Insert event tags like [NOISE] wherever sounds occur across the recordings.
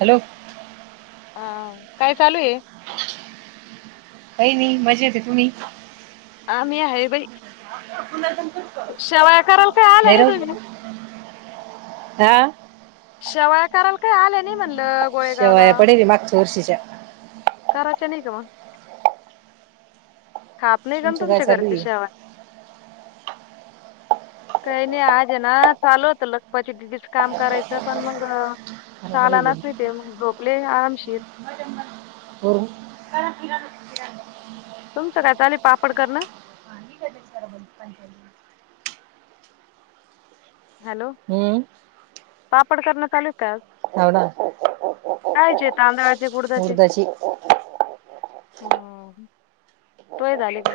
Hello अ काय चालू आहे? काही नाही मजेत आहे तुम्ही आ मी आहे बरी आपण शेवाया कराल का आलं नाही तुम्ही? हा शेवाया कराला का आलं नाही म्हणलं गोळेगावला च्या कराच्या नाही का म खात नाही कोन तुमचं काय तुमच्या चालू घरचे आहे शेवाया काही नाही आज ना चालू होत लग पच दिदीच काम करायचं पण मग बरोबर चाला आहे चलाच नही येत मग झोपले आरामशीर बोल बरं तुमचं काय चाले पापड करणं? हॅलो हम्म पापड करण चालूय का आज. हव ना. काय चे तांदळाचे. उडदाचे हम तोये झाले का.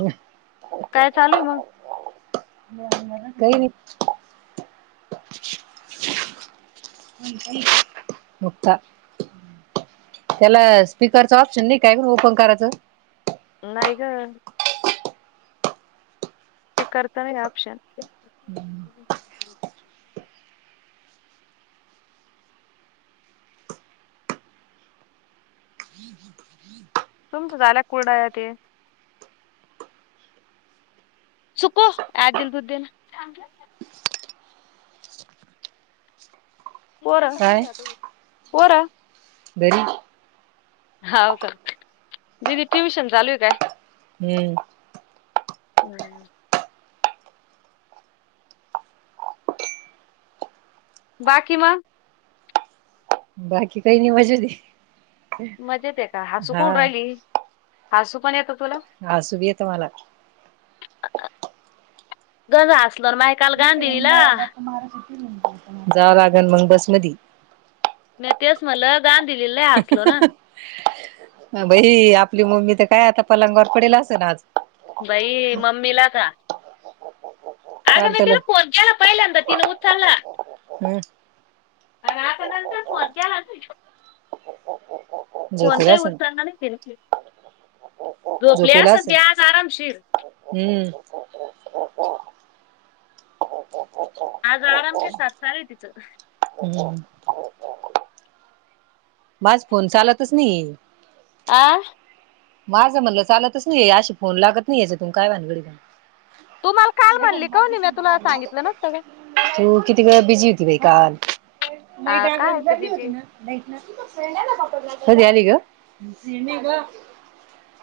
काही काय चालूय मग काही नाही मुक्ता त्याला स्पीकरच ऑप्शन नाही काय ग ओपन करायचं नाही ग ते करता नहीय ऑप्शन तुमच झाल्या कुडाया ते. सुको आजीला दुध देना पोर पोर बरीई हाव कर दिदी ट्युशन चालू आहे काय? हम्म हूं बाकी म बाकी काही नाही मजेत हे मजेत हे का हसू कोण राहिली हसू पण येतो हासु बी येत मला गंज हसलो न माय काल गांधी ई [UNINTELLIGIBLE] जाव लागन मग बस मधी. म्या तेस मनल गांध दिल्लील लई हासलो ना बही आपली मम्मी तर काय आता पलंगावर पडेल असंन आज बई मम्मीला का अग काल मी तर तिला फोन केला पाहिल्यांदा तिनं उ [UNINTELLIGIBLE] हूं अ आता नंतर फोन केला नही. फोन झोपेला काही असेल उचलला नाही तिन झोपली झोपेला असल ती असेल आज आरामशीर [UNINTELLIGIBLE] आज आराम के सात चालूय तिच. [UNINTELLIGIBLE] माज फोन चालतच नहीय आ माझं म्हणलं चालतच नाही अशी फोन लागत नाही ह्याचातुन काय भानगड आहे? तू मला काल म्हणली का नाही मी तुला सांगितलं नसतं का तो किती वेळ बिझी होती बाई काल? नाही अ काय डागर होतं झरली तिथे होती ना नाही नक्की तो फ्रेंड आहे न कधी आली ग सिमी ग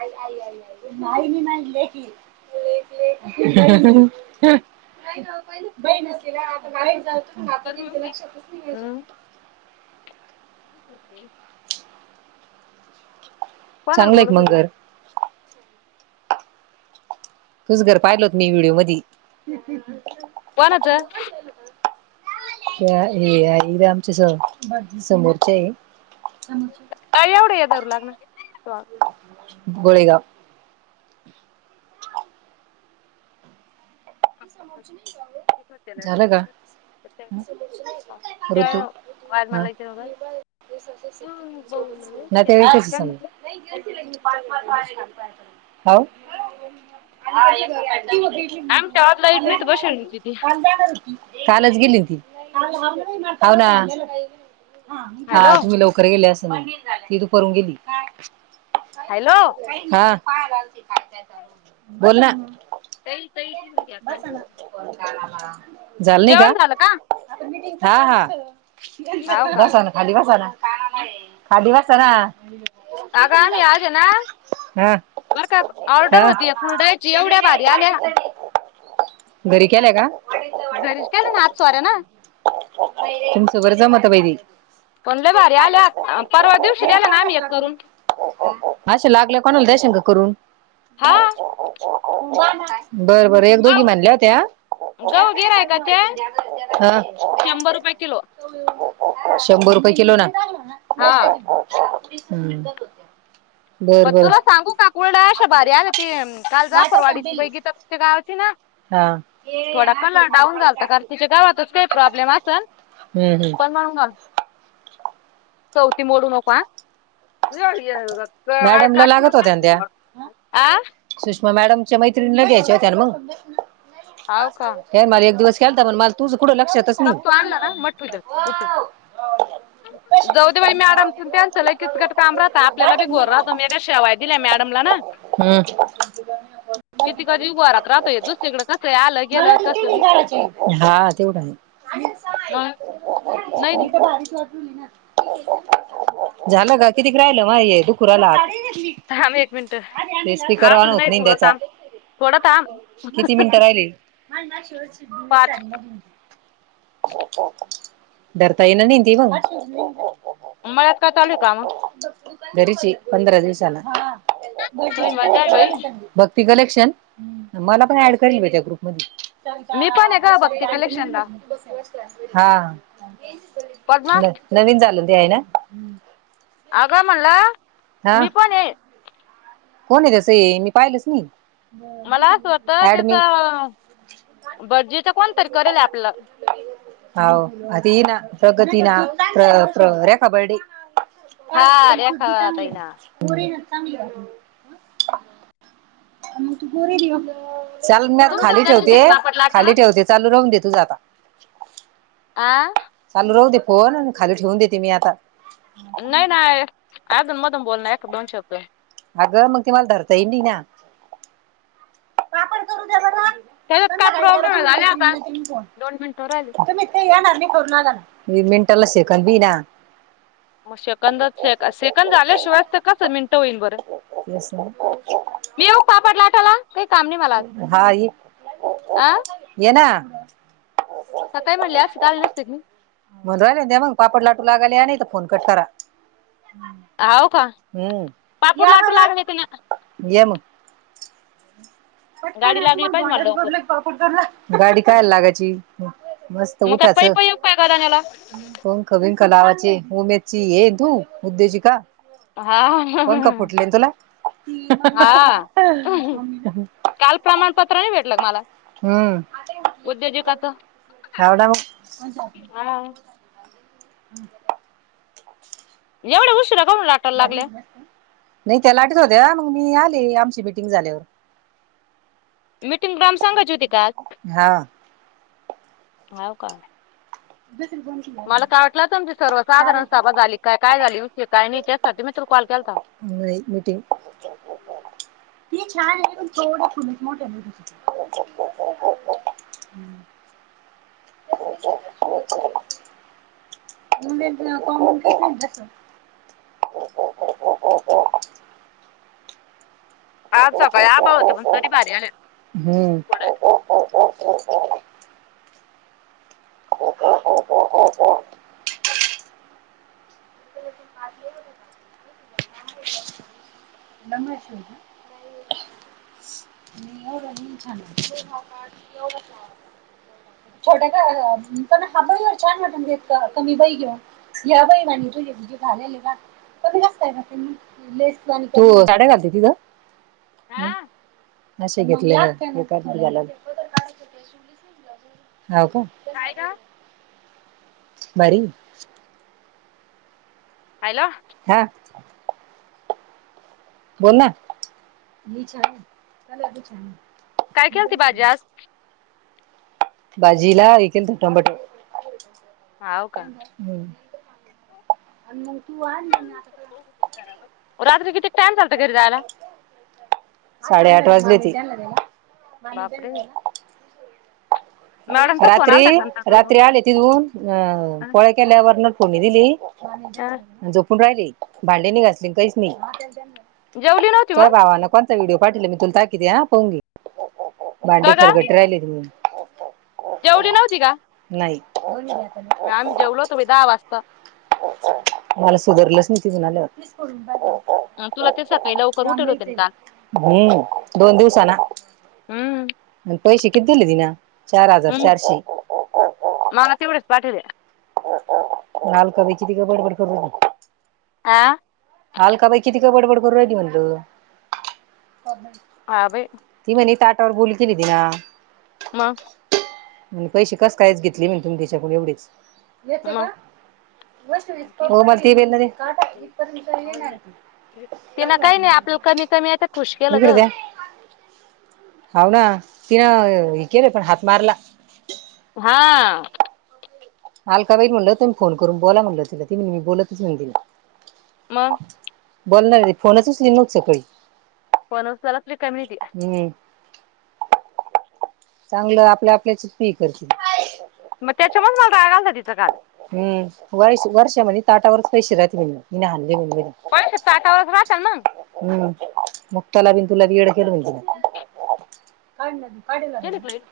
आई आई आई आई नाय मी नाय म्हटले की बहीण असलेला आता बाहेर जातो. आता किनती लक्षातच निघयचो. च च कोणाला चांगलंय एक बोलत होती? मंगर ह् तुझं घर पाहिल होत मी व्हिडिओ मधी. कोणाच? त्या हे आहे इथे आमच्या स समोरचे आहे. काय एवढं धरू लागणार. गोळेगाव झालं का ऋतू त्या हा वायरमैनला इथे बघाल [UNINTELLIGIBLE] करताय हो आमच्या वाद लाईट नाही तर बसेल होती ती. कालचं गेली होती. हावना हा हॅलो तुम्ही लवकर गेले असा ती दुपारून गेली. हॅलो हा. बोल ना ताई ताई घ्या खाली वरून हा जेवण झालं का? हा हा. हाव का? बसव ना खाली बसव ना. खाली बसा ना. आगा आम्ही आले ना हा बर का ऑर्डर हा होती कुरडायची एवढ्या भारी आल्या घरी केलंय का? घरीच केल्यानं हात सोऱ्यान तुमचं बर जामता बाई ते पण लय भारी आल्यात अ परवा दिवशी द्याला ना आम्ही एक करून [UNINTELLIGIBLE] असे लागल्यावर कोणाला देशील का? करून [UNINTELLIGIBLE] हा [UNINTELLIGIBLE] बर बर दोघी गव म्हणल्या होत्या गव गिरायकाचे शंभर रुपये किलो [UNINTELLIGIBLE] शंभर रुपये किलो न [UNINTELLIGIBLE] हा हम्म बर पण बर तुला सांगू हा का कुरडया अशा भारी आलत्या काल जाफरवाडी बाई गीतापूरच्या गावाची ना थोडा कलर डाऊन झालता कारण तिच्या गवातच काही प्रॉब्लेम असेन हम्म हम्म पण मगं म्हणून सवती मोडू नको आ [UNINTELLIGIBLE] मॅडमला लागत होत्या ना त्या आ सुषमा मॅडमच्या मैत्रि णिला द्यायच्या होत्याना मग त्यानं मला एक दिवस केलता मला तुझ तो आणला ना मग ठेव इथं उतर जाऊ दे बाई मॅडम त्यांचं लय किचकट काम राहत आपल्याला बी घोर राहतो मी त्या शेवाय दिल्या मॅडमला ना हम्म कितीक जीव घोरात राहतोय दुसरीकडे कस आलं गेलं कस बी हा तेवढं आहे [UNINTELLIGIBLE] [UNINTELLIGIBLE] झालं काय किती राहिलं महा ये दुखू राहिला हात थांब एक मिनिट ते स्पीकर ऑन अजून होत नाही थोडा त्याचा. थांब -थोडं थांब. किती मिनिटं [UNINTELLIGIBLE] [UNINTELLIGIBLE] पाच धरता ये ना न तेवा मळ्यात काय चालूये काम? घरीचे पंदरा दिवसाला तुम्ही मजा आहे बाई बघ कलेक्शन मला पण ऍड करेल बाई त्या ग्रुप मधी मी पण आहे का भक्ती कलेक्शनला हा पद्मा न नवीन झालं. ते आहे ना आ गं म्हणलं हा मी पण ये कोण ये ग सये मी पाहिलच नाही. मला अस वाटतं ऍडमिन. त्याचा भटजीच हवं आधी येईन ना प्रगती ना प्र प्र रेखा बरडे हा रेखा ताई ना [UNINTELLIGIBLE] [UNINTELLIGIBLE] चाल म्या तुमच्याच खाली गल्लीत ठेवते एक पापड लाटा खाली ना. ठेवते. राहून दे तुझं आता आ हो न खाली ठेवून देते मी आता नाही नाही अजून मधून बोलण आहे दोन शब्द अगं मग त मला धरता येईना त्याच्यात काय संध्याकाळी करा प्रॉब्लेम तुम्ही झाले मैत्रीणी आता मैत्रिणी फोन दोन मिनिटं राहिले तुम्ही तर काही येणार नाही मिनटाला सेकंद भी ना मग सेकंदच ये का सेकंद झाल्याशिवाय तर ते कस मिनीट कस होईल बरं, तेच ना मी येऊ पापड लाटायला? हा ये आ ये ना अ सकाळी म्हणले असते तर आले नसते का मी म्हणू राहिल्या ना त्या मग पापड लाटू लागायला या नाही तर फोन कट करा. हाव का हम्म पापूड लाटू लागले ते ना ये मग गाडी लागली पाहिजे मला लवकर गाडी काय लागायची हो मग काय पै पै येऊ काय घराण्याला कलावाची उमेदची ये तू उद्देशिका हा पंख फुटले तुला हा काल प्रमाणपत्र नाही भेटलं की मला हम्म उद्योजकाचं हावडाव हा [INAUDIBLE] एवढं उशिरा काऊन लाटायला बारी लागल्या दिवस नाही त्या लाटीत होत्या, मग मी आले आमची मिटिंग झाल्यावर. मीटिंग ग्रामसंघाची होती का आज? हा हाव का? मला त वाटलंतं आमची सर्वसाधारण सभा झाली काय काय झाली? विषय काय नाही त्यासाठी मी तु कॉल केलता. नाही मीटिंग [UNINTELLIGIBLE] [UNINTELLIGIBLE] [UNINTELLIGIBLE] आज सकाळी आभाळ होतं पण तरी भारी आले [UNINTELLIGIBLE] हं फोडायला. [UNINTELLIGIBLE] [UNINTELLIGIBLE] [UNINTELLIGIBLE] [UNINTELLIGIBLE] होय, साड्या घालती तितं. हम् हा [UNINTELLIGIBLE] काय गं? बारी ए. हॅलो हां बोल ना [UNINTELLIGIBLE] काय केलती बाजी आज? बाजीला हे केलतो टोमॅटो. हाव का. हम् रात्री किती टाइम झालता घरी जायला? जलेती [UNINTELLIGIBLE] बापरे मॅडमचा फोन रात्री, आलता का नंतर तुला रात्री मग? आले तितून, अं पोळ्या केल्या वरणं कोणी दिली? हा. जोपून राहिले. भांडी नई घासली अन काईच नाही. जेवली नव्हती च मग? गावानं कोनचा व्हिडिओ पाटिवलं तुल ताकीद हे हां पऊन घे. का भांडी ग? खरकट राहिले त म. जेवली नव्हती का? [UNINTELLIGIBLE] म आम्ही जेवलो होतो मी दहा वाजता मला सुधारलच नव्हतं जलाल अन तुला ते सकाळी लवकर उठेल होते ना काल. हं दोन दिवसाला हम्म. आणि पैसे किती दिले तिनं? चार हजार हम्म. चारशे. पाठ द्या नाल कबीची तीगं बड बड करु आ आलका बाई किती गं बडबड करू राहिली म्हणल हा बाई ती मने तर बोलतीन तिला मग? म्हने पैसे कस कायच घेतले मी एवढेच घ्यायचं मग का? वैष्णवीच तिन काही नाही आपल्या कमी कमी आहे तर खुश केलं इकडे ग द्या त्या एकीने पण हात मारला. हा आलका बाई म्हटलं होतं मी फोन करून बोला म्हणल तिला ती म्हणली मी बोलतच नाही तिला मग बोलणार नाही, फोनच उचलीत नव्हती सकाळी पणसत्याला लय काय माहिती हम्म चांगलं आपल्या आपल्याचीच पी करती तर घात हम्म वरिष वर्षाभरी ताटावरच पैशे राहती म्हणे मी न्यान पैशे ताटावरच राह त्याल ना हम्म मुक्ताला बी अन तुला बीन येडच [UNINTELLIGIBLE] काय आणल्यात काय नई झालं, गेली का लाईट?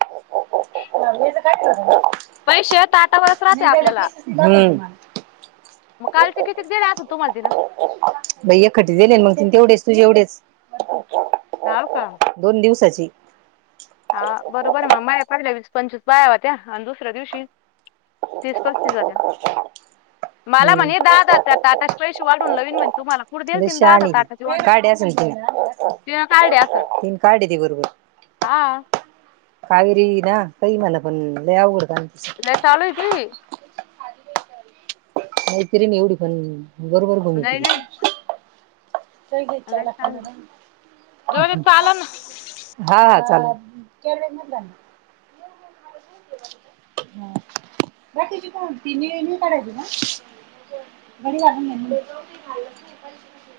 हा घे जा क काय गरज झाली पैशे येतात. हम्म मग कालचे कितीक दिले असं तुम्हाला तिनं बय एकट दिले न मग त तेवढेच तूज्या एवढेच. हाव का? दिली हा बरोबर म माया पाहिल्यावीस पंचावीस बाया होत्या आण दुसऱ्या दिवशी. तीस पस्तीस होत्या मला म्हणे दहा दहा त्या ताटाचे पैसे वाढून लावीन म्हणे तुम्हाला कुठं देईल लई तिनं दहा दहा शानीती ताटाचे वाढून काढले असलं तिन, तिनं काढले असं तीन काढीती बरोबर. हा कावेरी ना काही म्हणा पण लय आवघड. लई चालू ती मैत्रीण एवढी पण लय नाही [UNINTELLIGIBLE] हा लय चांगली जाऊदे चालन हा चालेल केलेय म्हणलान [UNINTELLIGIBLE]